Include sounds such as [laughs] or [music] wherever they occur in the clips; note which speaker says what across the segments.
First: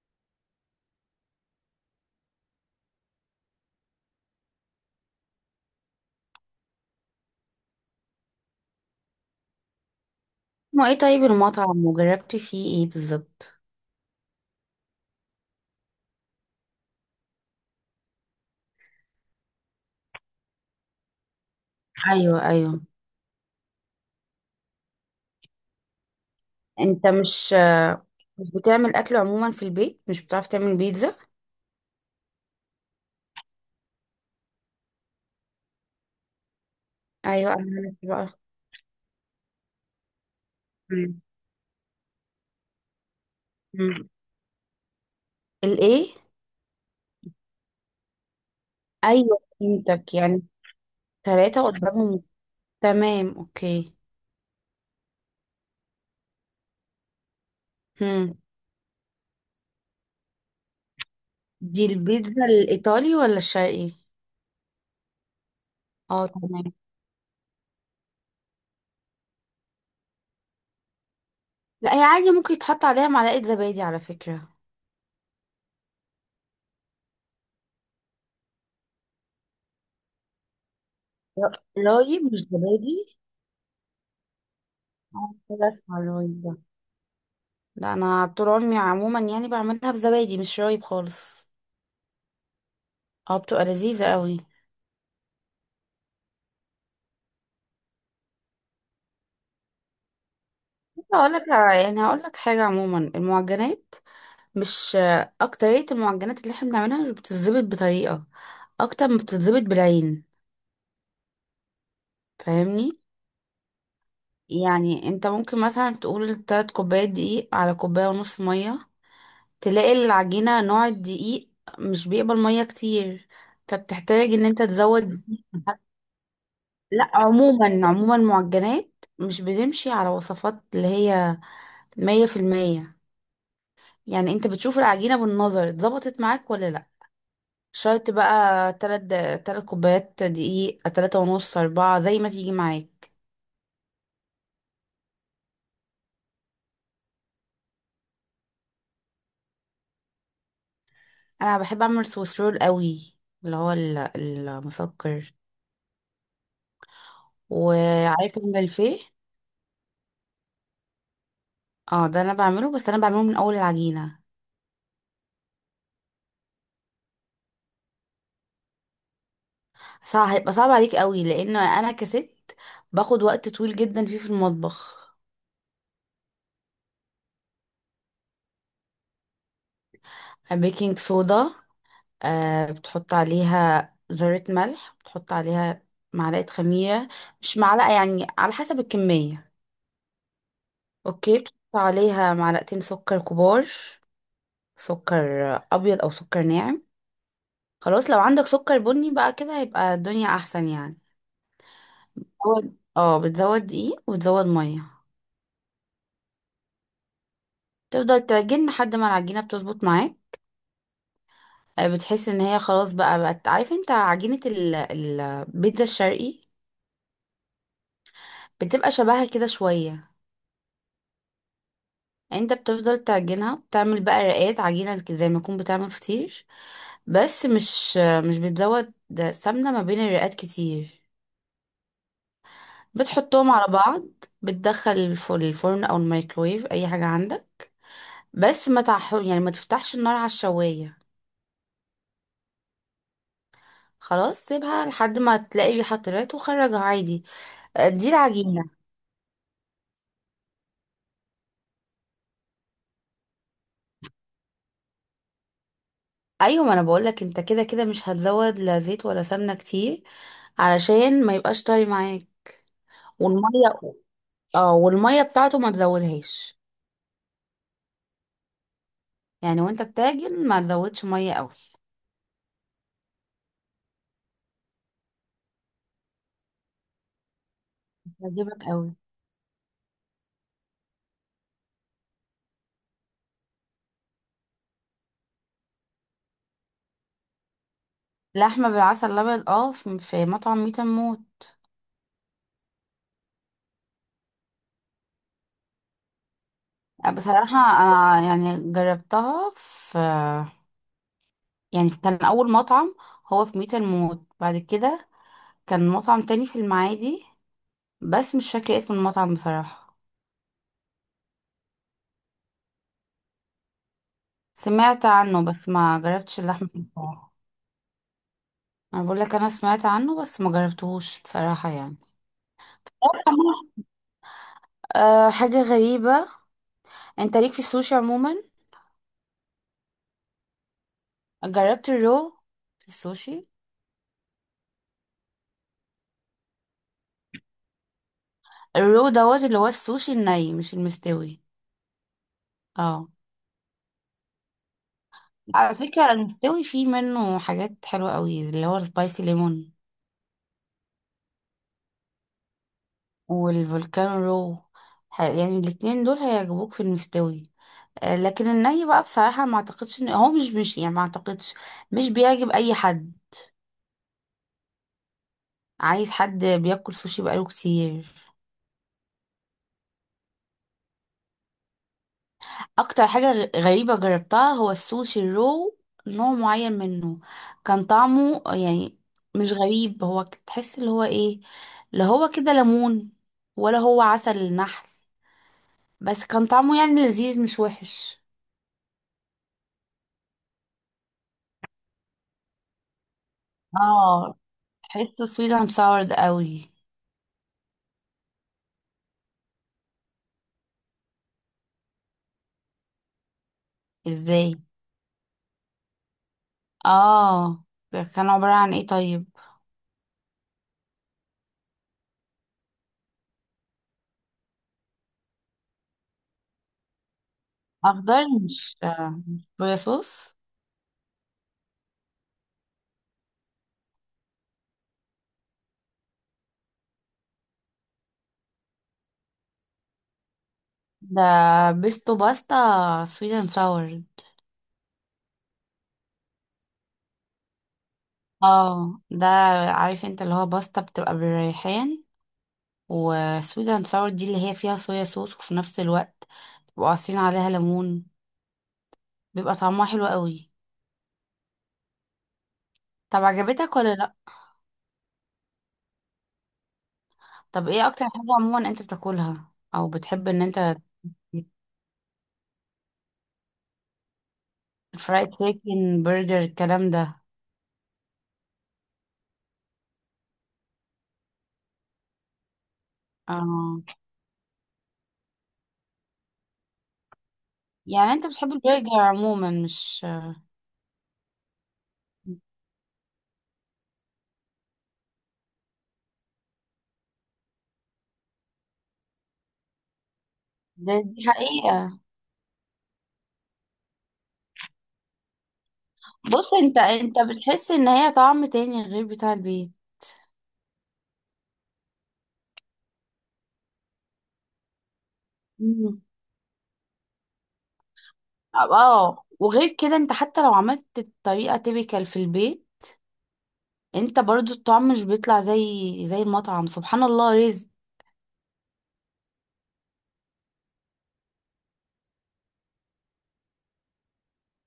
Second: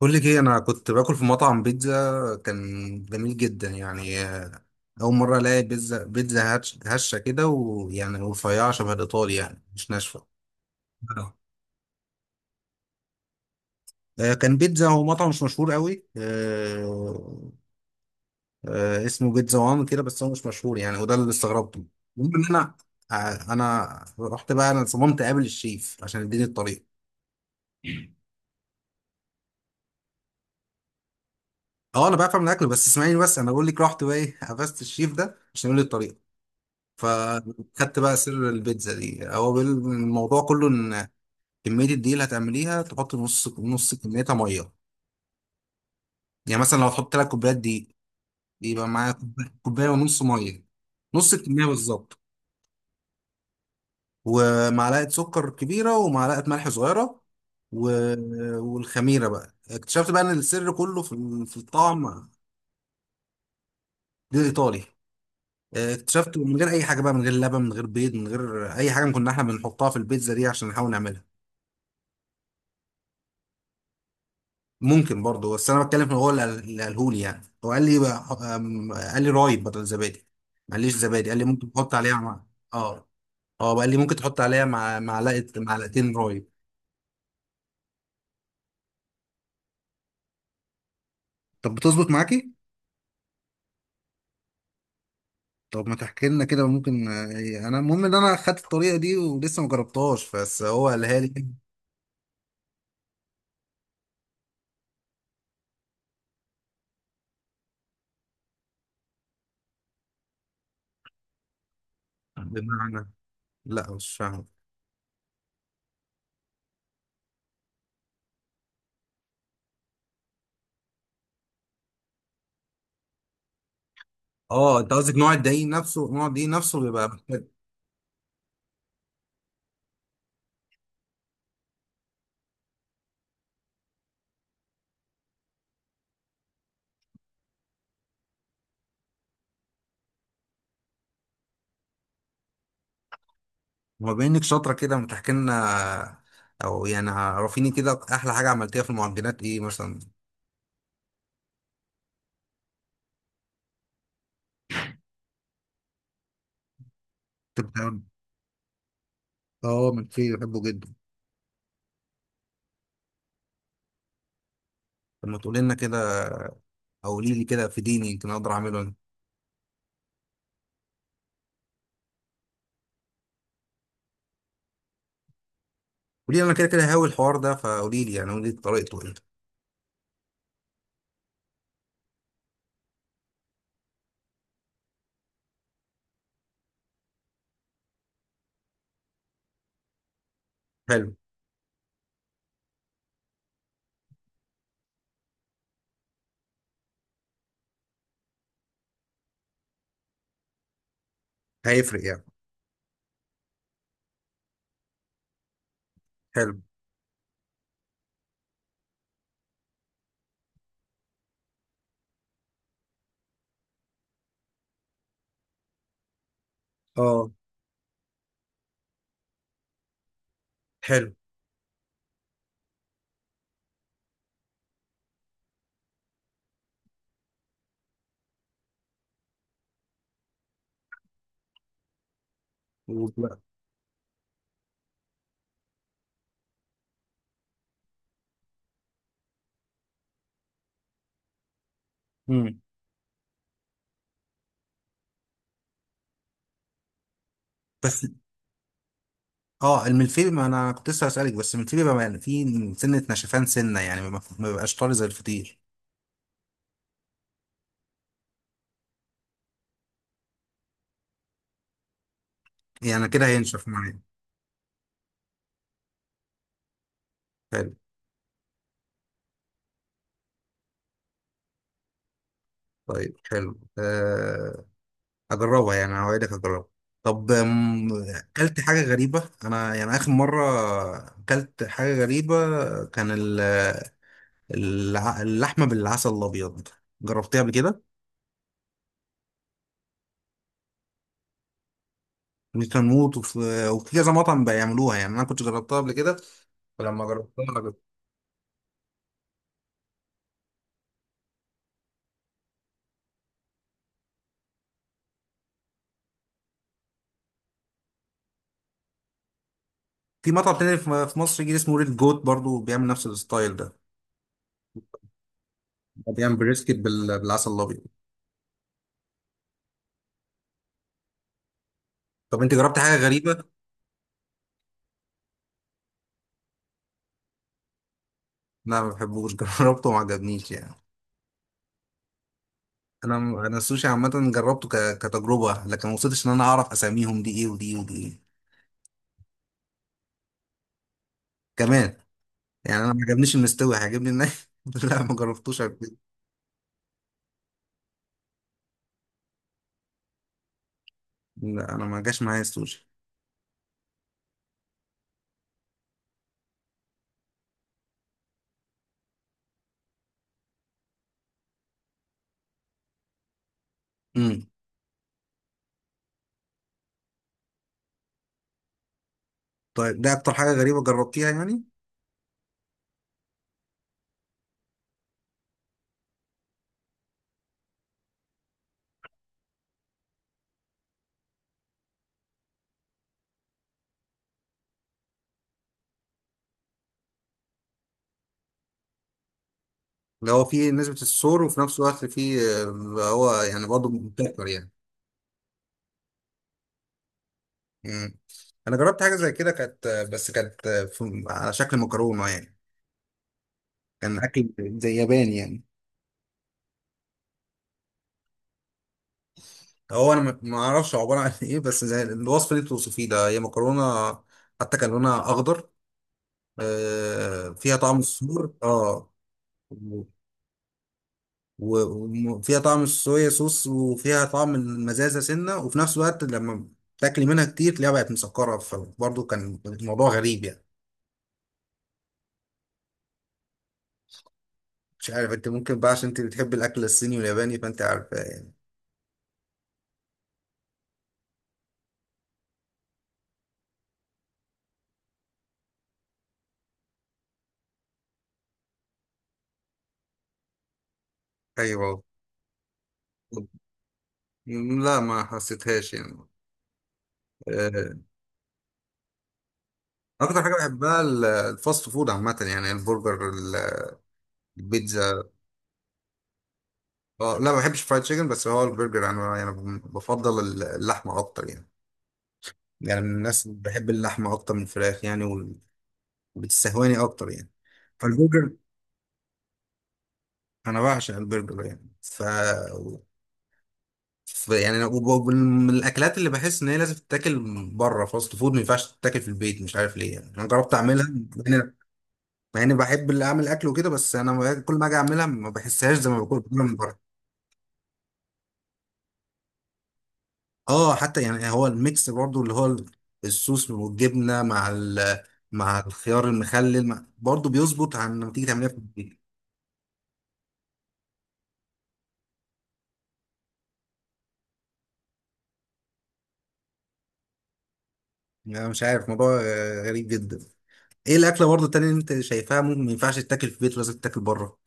Speaker 1: بقول لك ايه، انا كنت باكل في مطعم بيتزا، كان جميل جدا يعني. اول مره الاقي بيتزا بيتزا هشه كده، ويعني رفيعه شبه الايطالي، يعني مش ناشفه.
Speaker 2: ما ايه؟ طيب،
Speaker 1: آه.
Speaker 2: المطعم وجربتي فيه ايه بالظبط؟
Speaker 1: كان بيتزا هو مطعم مش مشهور قوي. اسمه بيتزا وان كده، بس هو مش مشهور يعني، وده اللي استغربته. المهم
Speaker 2: ايوه،
Speaker 1: ان انا
Speaker 2: ايوه.
Speaker 1: آه، انا رحت بقى، انا صممت اقابل الشيف عشان يديني الطريق.
Speaker 2: انت مش بتعمل اكل عموما في البيت؟ مش بتعرف تعمل بيتزا؟
Speaker 1: اه، انا بعرف اعمل اكل، بس اسمعيني، بس انا بقول لك، رحت بقى ايه، قفزت الشيف ده عشان يقول لي الطريق.
Speaker 2: ايوه انا عرفت
Speaker 1: فخدت بقى
Speaker 2: بقى.
Speaker 1: سر البيتزا دي، هو الموضوع كله ان
Speaker 2: مم.
Speaker 1: كميه الدقيق اللي هتعمليها تحط نص نص،
Speaker 2: مم.
Speaker 1: كميتها ميه.
Speaker 2: الايه؟
Speaker 1: يعني مثلا لو هتحط 3 كوبايات دقيق، يبقى معايا
Speaker 2: ايوه
Speaker 1: كوبايه
Speaker 2: فهمتك
Speaker 1: ونص
Speaker 2: يعني.
Speaker 1: ميه، نص
Speaker 2: ثلاثة
Speaker 1: الكميه بالظبط،
Speaker 2: قدامهم. تمام، اوكي.
Speaker 1: ومعلقه سكر كبيره ومعلقه ملح صغيره. و...
Speaker 2: هم.
Speaker 1: والخميره بقى اكتشفت بقى ان السر كله في
Speaker 2: دي
Speaker 1: الطعم.
Speaker 2: البيتزا الايطالي ولا الشرقي؟
Speaker 1: دي الايطالي.
Speaker 2: اه
Speaker 1: اكتشفت من غير
Speaker 2: تمام.
Speaker 1: اي حاجه بقى، من غير لبن، من غير بيض، من غير اي حاجه كنا احنا بنحطها في البيتزا دي عشان نحاول نعملها.
Speaker 2: لا، هي عادي، ممكن يتحط عليها معلقة زبادي على فكرة.
Speaker 1: ممكن برضه، بس انا بتكلم في هو اللي اللي قاله لي، يعني هو قال لي رايب بدل زبادي، ما قاليش زبادي، قال لي
Speaker 2: لا،
Speaker 1: ممكن تحط عليها
Speaker 2: رايب مش
Speaker 1: مع. اه.
Speaker 2: زبادي.
Speaker 1: اه، قال لي ممكن تحط عليها مع
Speaker 2: اه
Speaker 1: معلقه
Speaker 2: كده اسمها
Speaker 1: معلقتين رايب.
Speaker 2: رايب. لا انا طول عمري عموما يعني بعملها بزبادي مش رايب خالص.
Speaker 1: طب بتظبط معاكي؟
Speaker 2: اه، بتبقى لذيذة قوي.
Speaker 1: طب ما تحكي لنا كده، ممكن. آه، انا المهم ان انا خدت الطريقه دي ولسه ما جربتهاش، بس هو قالها
Speaker 2: هقول لك،
Speaker 1: لي.
Speaker 2: يعني هقول لك حاجة، عموما المعجنات مش اكترية المعجنات اللي احنا بنعملها مش بتتظبط بطريقة، اكتر ما بتتظبط بالعين. فاهمني؟
Speaker 1: بمعنى؟ لا، مش فاهم.
Speaker 2: يعني انت ممكن مثلا تقول تلات كوبايات دقيق على كوباية ونص مية، تلاقي العجينة، نوع الدقيق مش بيقبل مية كتير، فبتحتاج ان انت
Speaker 1: اه، انت قصدك
Speaker 2: تزود.
Speaker 1: نوع الدقيق نفسه، نوع الدقيق نفسه
Speaker 2: لا
Speaker 1: بيبقى.
Speaker 2: عموما عموما، معجنات مش بتمشي على وصفات اللي هي مية في المية. يعني انت بتشوف العجينة بالنظر اتظبطت معاك ولا لا. شرط بقى تلات كوبايات دقيق، تلاتة ونص، أربعة، زي ما تيجي معاك.
Speaker 1: هو بما انك شاطره كده، ما تحكي لنا، او يعني عرفيني كده احلى حاجه عملتيها في المعجنات ايه مثلا.
Speaker 2: أنا بحب أعمل سويس رول قوي، اللي هو المسكر،
Speaker 1: كنت بتعمل-
Speaker 2: وعارف الملفيه.
Speaker 1: اه، ملفيه بحبه جدا.
Speaker 2: اه ده أنا بعمله، بس أنا بعمله من أول العجينة.
Speaker 1: طب ما تقولي لنا كده، او قولي لي كده في ديني يمكن اقدر اعمله انا.
Speaker 2: صعب، هيبقى صعب عليك قوي لأن أنا كست، باخد وقت طويل جدا فيه في المطبخ.
Speaker 1: قولي لي انا كده كده، هاوي الحوار ده، فقولي لي يعني قولي لي طريقته ايه.
Speaker 2: بيكنج صودا. بتحط عليها ذرة ملح، بتحط عليها معلقة خميرة، مش معلقة يعني، على حسب الكمية.
Speaker 1: حلو.
Speaker 2: اوكي بتحط عليها معلقتين سكر كبار، سكر أبيض أو سكر ناعم. خلاص لو عندك سكر بني بقى كده هيبقى الدنيا أحسن يعني.
Speaker 1: هيفرق يعني؟
Speaker 2: أول- اه، بتزود دقيق وتزود مية.
Speaker 1: حلو.
Speaker 2: تفضل تعجن لحد ما العجينة بتظبط معاك. بتحس ان هي خلاص بقى بقت، عارف انت عجينة البيتزا الشرقي؟
Speaker 1: اه.
Speaker 2: بتبقى شبهها كده شوية.
Speaker 1: حلو.
Speaker 2: يعني انت بتفضل تعجنها، بتعمل بقى رقات عجينة كده زي ما تكون بتعمل فطير، بس مش بتزود سمنة ما بين الرقات كتير،
Speaker 1: وب-
Speaker 2: بتحطهم على بعض. بتدخل الفرن او الميكرويف، اي حاجة عندك، بس ما تح... يعني ما تفتحش النار على الشواية.
Speaker 1: مم.
Speaker 2: خلاص سيبها لحد ما تلاقي ريحة طلعت وخرجها عادي. اه،
Speaker 1: بس.
Speaker 2: دي العجينة.
Speaker 1: اه، الملفيه، ما انا كنت لسه هسألك، بس الملفيه بيبقى فيه سنه نشفان سنه يعني ما بيبقاش طري زي الفطير.
Speaker 2: ايوه، ما انا بقولك، انت كده كده مش هتزود لا زيت ولا سمنة كتير علشان ما يبقاش طري معاك.
Speaker 1: يعني كده هينشف
Speaker 2: والمية،
Speaker 1: معايا.
Speaker 2: اه والميه بتاعته ما تزودهاش،
Speaker 1: حلو.
Speaker 2: يعني وانت بتعجن ما تزودش ميه قوي.
Speaker 1: طيب، حلو، أه. هجربها يعني، هوعدك هجربها. طب، اكلت
Speaker 2: هتعجبك
Speaker 1: حاجة
Speaker 2: قوي.
Speaker 1: غريبة انا يعني اخر مرة، اكلت حاجة غريبة. كان ال- اللحمة بالعسل الابيض، جربتها قبل كده،
Speaker 2: لحمه بالعسل الابيض؟ اه، في مطعم ميت موت.
Speaker 1: وكنوت، وفي كذا مطعم بيعملوها يعني، انا كنت جربتها قبل كده، فلما جربتها
Speaker 2: بصراحه،
Speaker 1: جربت.
Speaker 2: انا يعني جربتها في، يعني كان اول مطعم هو في ميت موت. بعد كده كان مطعم تاني في المعادي، بس مش فاكره اسم المطعم بصراحه.
Speaker 1: في مطعم تاني في مصر جديد اسمه ريد جوت برضو، بيعمل نفس الستايل ده،
Speaker 2: سمعت عنه بس ما
Speaker 1: بيعمل
Speaker 2: جربتش اللحمه
Speaker 1: بريسكت بال-
Speaker 2: بتاعه.
Speaker 1: بالعسل الابيض.
Speaker 2: انا بقول لك، انا سمعت عنه بس ما جربتهوش بصراحه يعني.
Speaker 1: طب انت جربت حاجة غريبة؟
Speaker 2: [laughs] آه، حاجة غريبة. انت ليك في السوشي عموما؟
Speaker 1: لا، ما بحبوش [laughs] جربته وما عجبنيش يعني.
Speaker 2: جربت الرو في
Speaker 1: انا
Speaker 2: السوشي؟
Speaker 1: انا السوشي عامه جربته كتجربه، لكن ما وصلتش ان انا اعرف اساميهم، دي ايه ودي ايه ودي ايه.
Speaker 2: الرو دوت، اللي هو السوشي الني مش المستوي.
Speaker 1: كمان يعني، انا ما
Speaker 2: اه،
Speaker 1: عجبنيش المستوي، هيعجبني الناي. [laughs] لا، ما جربتوش
Speaker 2: على
Speaker 1: قبل كده.
Speaker 2: فكرة المستوي فيه منه حاجات حلوة قوي، اللي هو السبايسي ليمون
Speaker 1: لا، انا ما جاش معايا السوشي.
Speaker 2: والفولكان رو. يعني الاتنين دول هيعجبوك في المستوي. آه، لكن الني بقى بصراحة ما اعتقدش ان هو، مش يعني، ما اعتقدش. مش بيعجب اي حد.
Speaker 1: امم.
Speaker 2: عايز حد بياكل سوشي بقاله كتير.
Speaker 1: طيب، ده اكتر حاجه غريبه جربتيها يعني.
Speaker 2: اكتر حاجة غريبة جربتها هو السوشي الرو، نوع معين منه. كان طعمه يعني مش غريب، هو تحس اللي هو ايه؟ لا هو كده ليمون ولا هو عسل النحل، بس كان طعمه يعني لذيذ مش وحش.
Speaker 1: اللي هو فيه نسبه الصور، وفي نفس الوقت فيه، اللي هو يعني برضه
Speaker 2: اه،
Speaker 1: مبتكر يعني.
Speaker 2: تحسه سويت اند ساور قوي.
Speaker 1: امم. انا جربت حاجه زي كده كانت، بس كانت على شكل مكرونه يعني، كان اكل
Speaker 2: ازاي؟
Speaker 1: زي ياباني يعني.
Speaker 2: اه، ده كان عبارة عن ايه طيب؟
Speaker 1: هو انا ما اعرفش عباره عن [laughs] ايه، بس زي الوصف اللي انت بتوصفيه ده، هي مكرونه، حتى كان لونها اخضر، فيها طعم
Speaker 2: اخضر،
Speaker 1: الصور،
Speaker 2: مش
Speaker 1: اه،
Speaker 2: مش صويا صوص؟
Speaker 1: وفيها طعم الصويا صوص، وفيها طعم المزازه سنه، وفي نفس الوقت لما تاكلي منها كتير تلاقيها بقت مسكره، فبرضه كان الموضوع غريب يعني.
Speaker 2: ده بيستو باستا سويت اند ساور.
Speaker 1: مش عارف، انت ممكن بقى عشان انت بتحبي الاكل الصيني والياباني، فانت عارفه يعني.
Speaker 2: اه ده، عارف انت، اللي هو باستا بتبقى بالريحان، وسويت ساور دي اللي هي فيها صويا صوص، وفي نفس الوقت بيبقوا عصرين عليها ليمون، بيبقى طعمها حلو قوي.
Speaker 1: ايوه.
Speaker 2: طب عجبتك ولا لا؟
Speaker 1: لا، ما حسيتهاش يعني.
Speaker 2: طب ايه
Speaker 1: آه،
Speaker 2: اكتر حاجة عموما انت بتاكلها او بتحب
Speaker 1: اكتر
Speaker 2: ان
Speaker 1: حاجه
Speaker 2: انت؟
Speaker 1: بحبها الفاست فود عامه، يعني البرجر،
Speaker 2: فرايد
Speaker 1: البيتزا.
Speaker 2: تشيكن، برجر، الكلام ده.
Speaker 1: اه، لا، ما بحبش فرايد تشيكن، بس هو البرجر يعني، انا يعني بفضل اللحمه اكتر يعني، يعني من الناس اللي
Speaker 2: اه،
Speaker 1: بحب اللحمه اكتر من الفراخ يعني، وبتستهواني اكتر يعني.
Speaker 2: يعني انت
Speaker 1: فالبرجر،
Speaker 2: بتحب البرجر عموما، مش؟
Speaker 1: انا بعشق البرجر يعني، يعني، من الاكلات اللي بحس ان هي لازم تتاكل بره، فاست فود ما ينفعش تتاكل في البيت، مش عارف ليه يعني. انا جربت
Speaker 2: ده
Speaker 1: اعملها،
Speaker 2: دي
Speaker 1: مع اني
Speaker 2: حقيقة.
Speaker 1: مع إني بحب اللي اعمل اكل وكده، بس انا كل ما اجي اعملها ما بحسهاش زي ما باكل
Speaker 2: بص،
Speaker 1: من
Speaker 2: انت
Speaker 1: بره.
Speaker 2: بتحس ان هي طعم تاني غير بتاع البيت.
Speaker 1: اه، حتى يعني هو الميكس برضو، اللي هو الصوص والجبنه مع الخيار المخلل، مع برضو بيظبط عن لما تيجي تعمليها في البيت.
Speaker 2: اه، وغير كده، انت حتى لو عملت الطريقة تيبيكال في البيت، انت برضو الطعم مش بيطلع زي المطعم. سبحان الله رزق.
Speaker 1: يعني انا مش عارف، موضوع، غريب جدا. ايه الاكله برضو التانية اللي انت شايفاها ممكن ما ينفعش تتاكل في البيت، لازم تتاكل بره؟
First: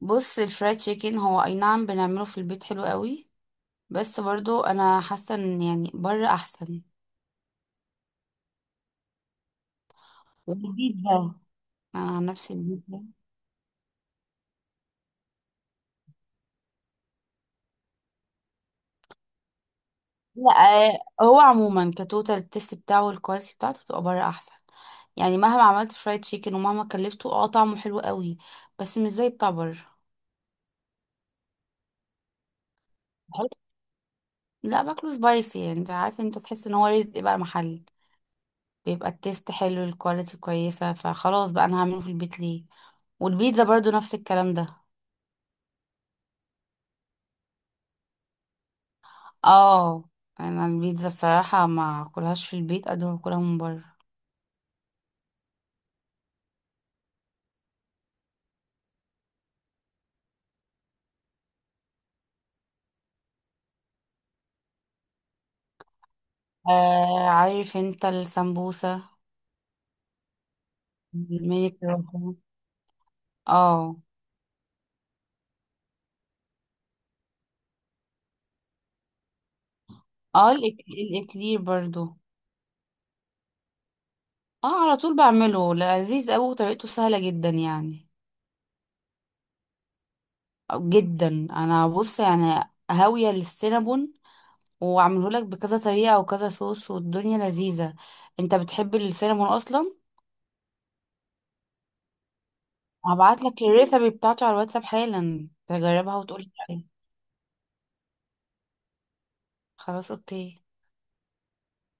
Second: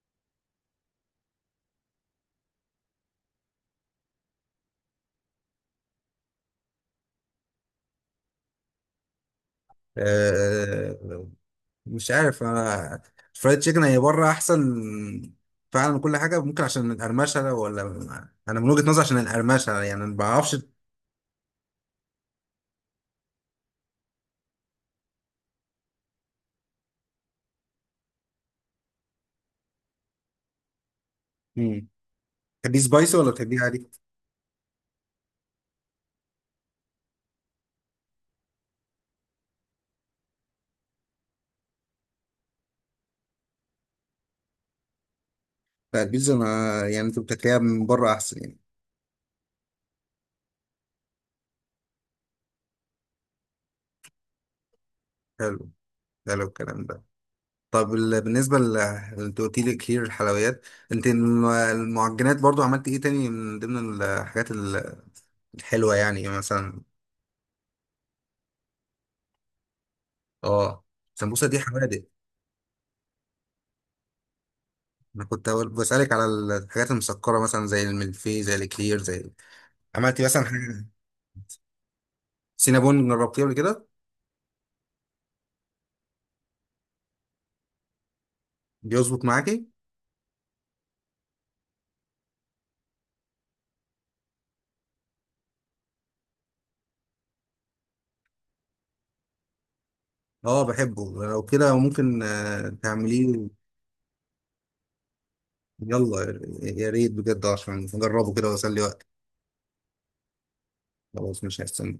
Speaker 2: بص الفرايد تشيكن، هو اي نعم بنعمله في البيت حلو قوي، بس برضو انا حاسة ان يعني بره احسن.
Speaker 1: آه.
Speaker 2: والبيتزا. انا
Speaker 1: مش
Speaker 2: عن
Speaker 1: عارف
Speaker 2: نفسي
Speaker 1: انا،
Speaker 2: البيتزا،
Speaker 1: فرايد تشيكن هي بره احسن فعلا من كل حاجه، ممكن عشان القرمشه، ولا انا من وجهه نظري عشان القرمشه يعني، ما
Speaker 2: لا،
Speaker 1: بعرفش.
Speaker 2: آه، هو عموما كتوتال التست بتاعه والكواليتي بتاعته بتبقى بره احسن. يعني مهما عملت فرايد تشيكن ومهما كلفته، اه، طعمه حلو قوي، بس مش زي بتاع بره.
Speaker 1: مم. تحبيه سبايسي ولا تحبيه عادي؟
Speaker 2: لا، باكله سبايسي. يعني انت عارف، انت تحس ان هو رزق بقى محل، بيبقى التيست حلو، الكواليتي كويسة، فخلاص بقى انا هعمله في البيت ليه؟ والبيتزا برضو نفس الكلام ده.
Speaker 1: لا، البيتزا، ما يعني انت بتاكلها من بره احسن يعني.
Speaker 2: اه، انا البيتزا بصراحة ما اكلهاش في البيت قد ما باكلها من بره.
Speaker 1: حلو. حلو الكلام ده. طب، ال- بالنسبه ل انت قلت لي كتير الحلويات، انت المعجنات برضو، عملت ايه تاني من ضمن الحاجات الحلوه يعني، مثلا.
Speaker 2: آه، عارف انت السمبوسة؟
Speaker 1: اه، سمبوسه دي
Speaker 2: الميني
Speaker 1: حوادق،
Speaker 2: كروffon. اه.
Speaker 1: انا كنت بسالك على الحاجات المسكره مثلا، زي الملفي، زي الكلير، زي، عملتي مثلا
Speaker 2: اه
Speaker 1: حاجه؟
Speaker 2: الاكلير برضو.
Speaker 1: سينابون جربتيه قبل كده؟
Speaker 2: اه على طول بعمله لذيذ قوي وطريقته سهلة جدا يعني.
Speaker 1: بيظبط معاكي؟
Speaker 2: جدا انا، بص يعني، هاوية للسينابون، وعملهولك بكذا طريقة وكذا صوص والدنيا لذيذة. انت بتحب السينامون اصلا؟
Speaker 1: اه، بحبه، لو كده ممكن، تعمليه.
Speaker 2: هبعتلك الريسبي بتاعته على الواتساب حالا تجربها
Speaker 1: يلا،
Speaker 2: وتقولي رأيك.
Speaker 1: يا ريت بجد، عشان نجربه كده واسلي وقت.
Speaker 2: خلاص، اوكي.
Speaker 1: خلاص مش هستنى.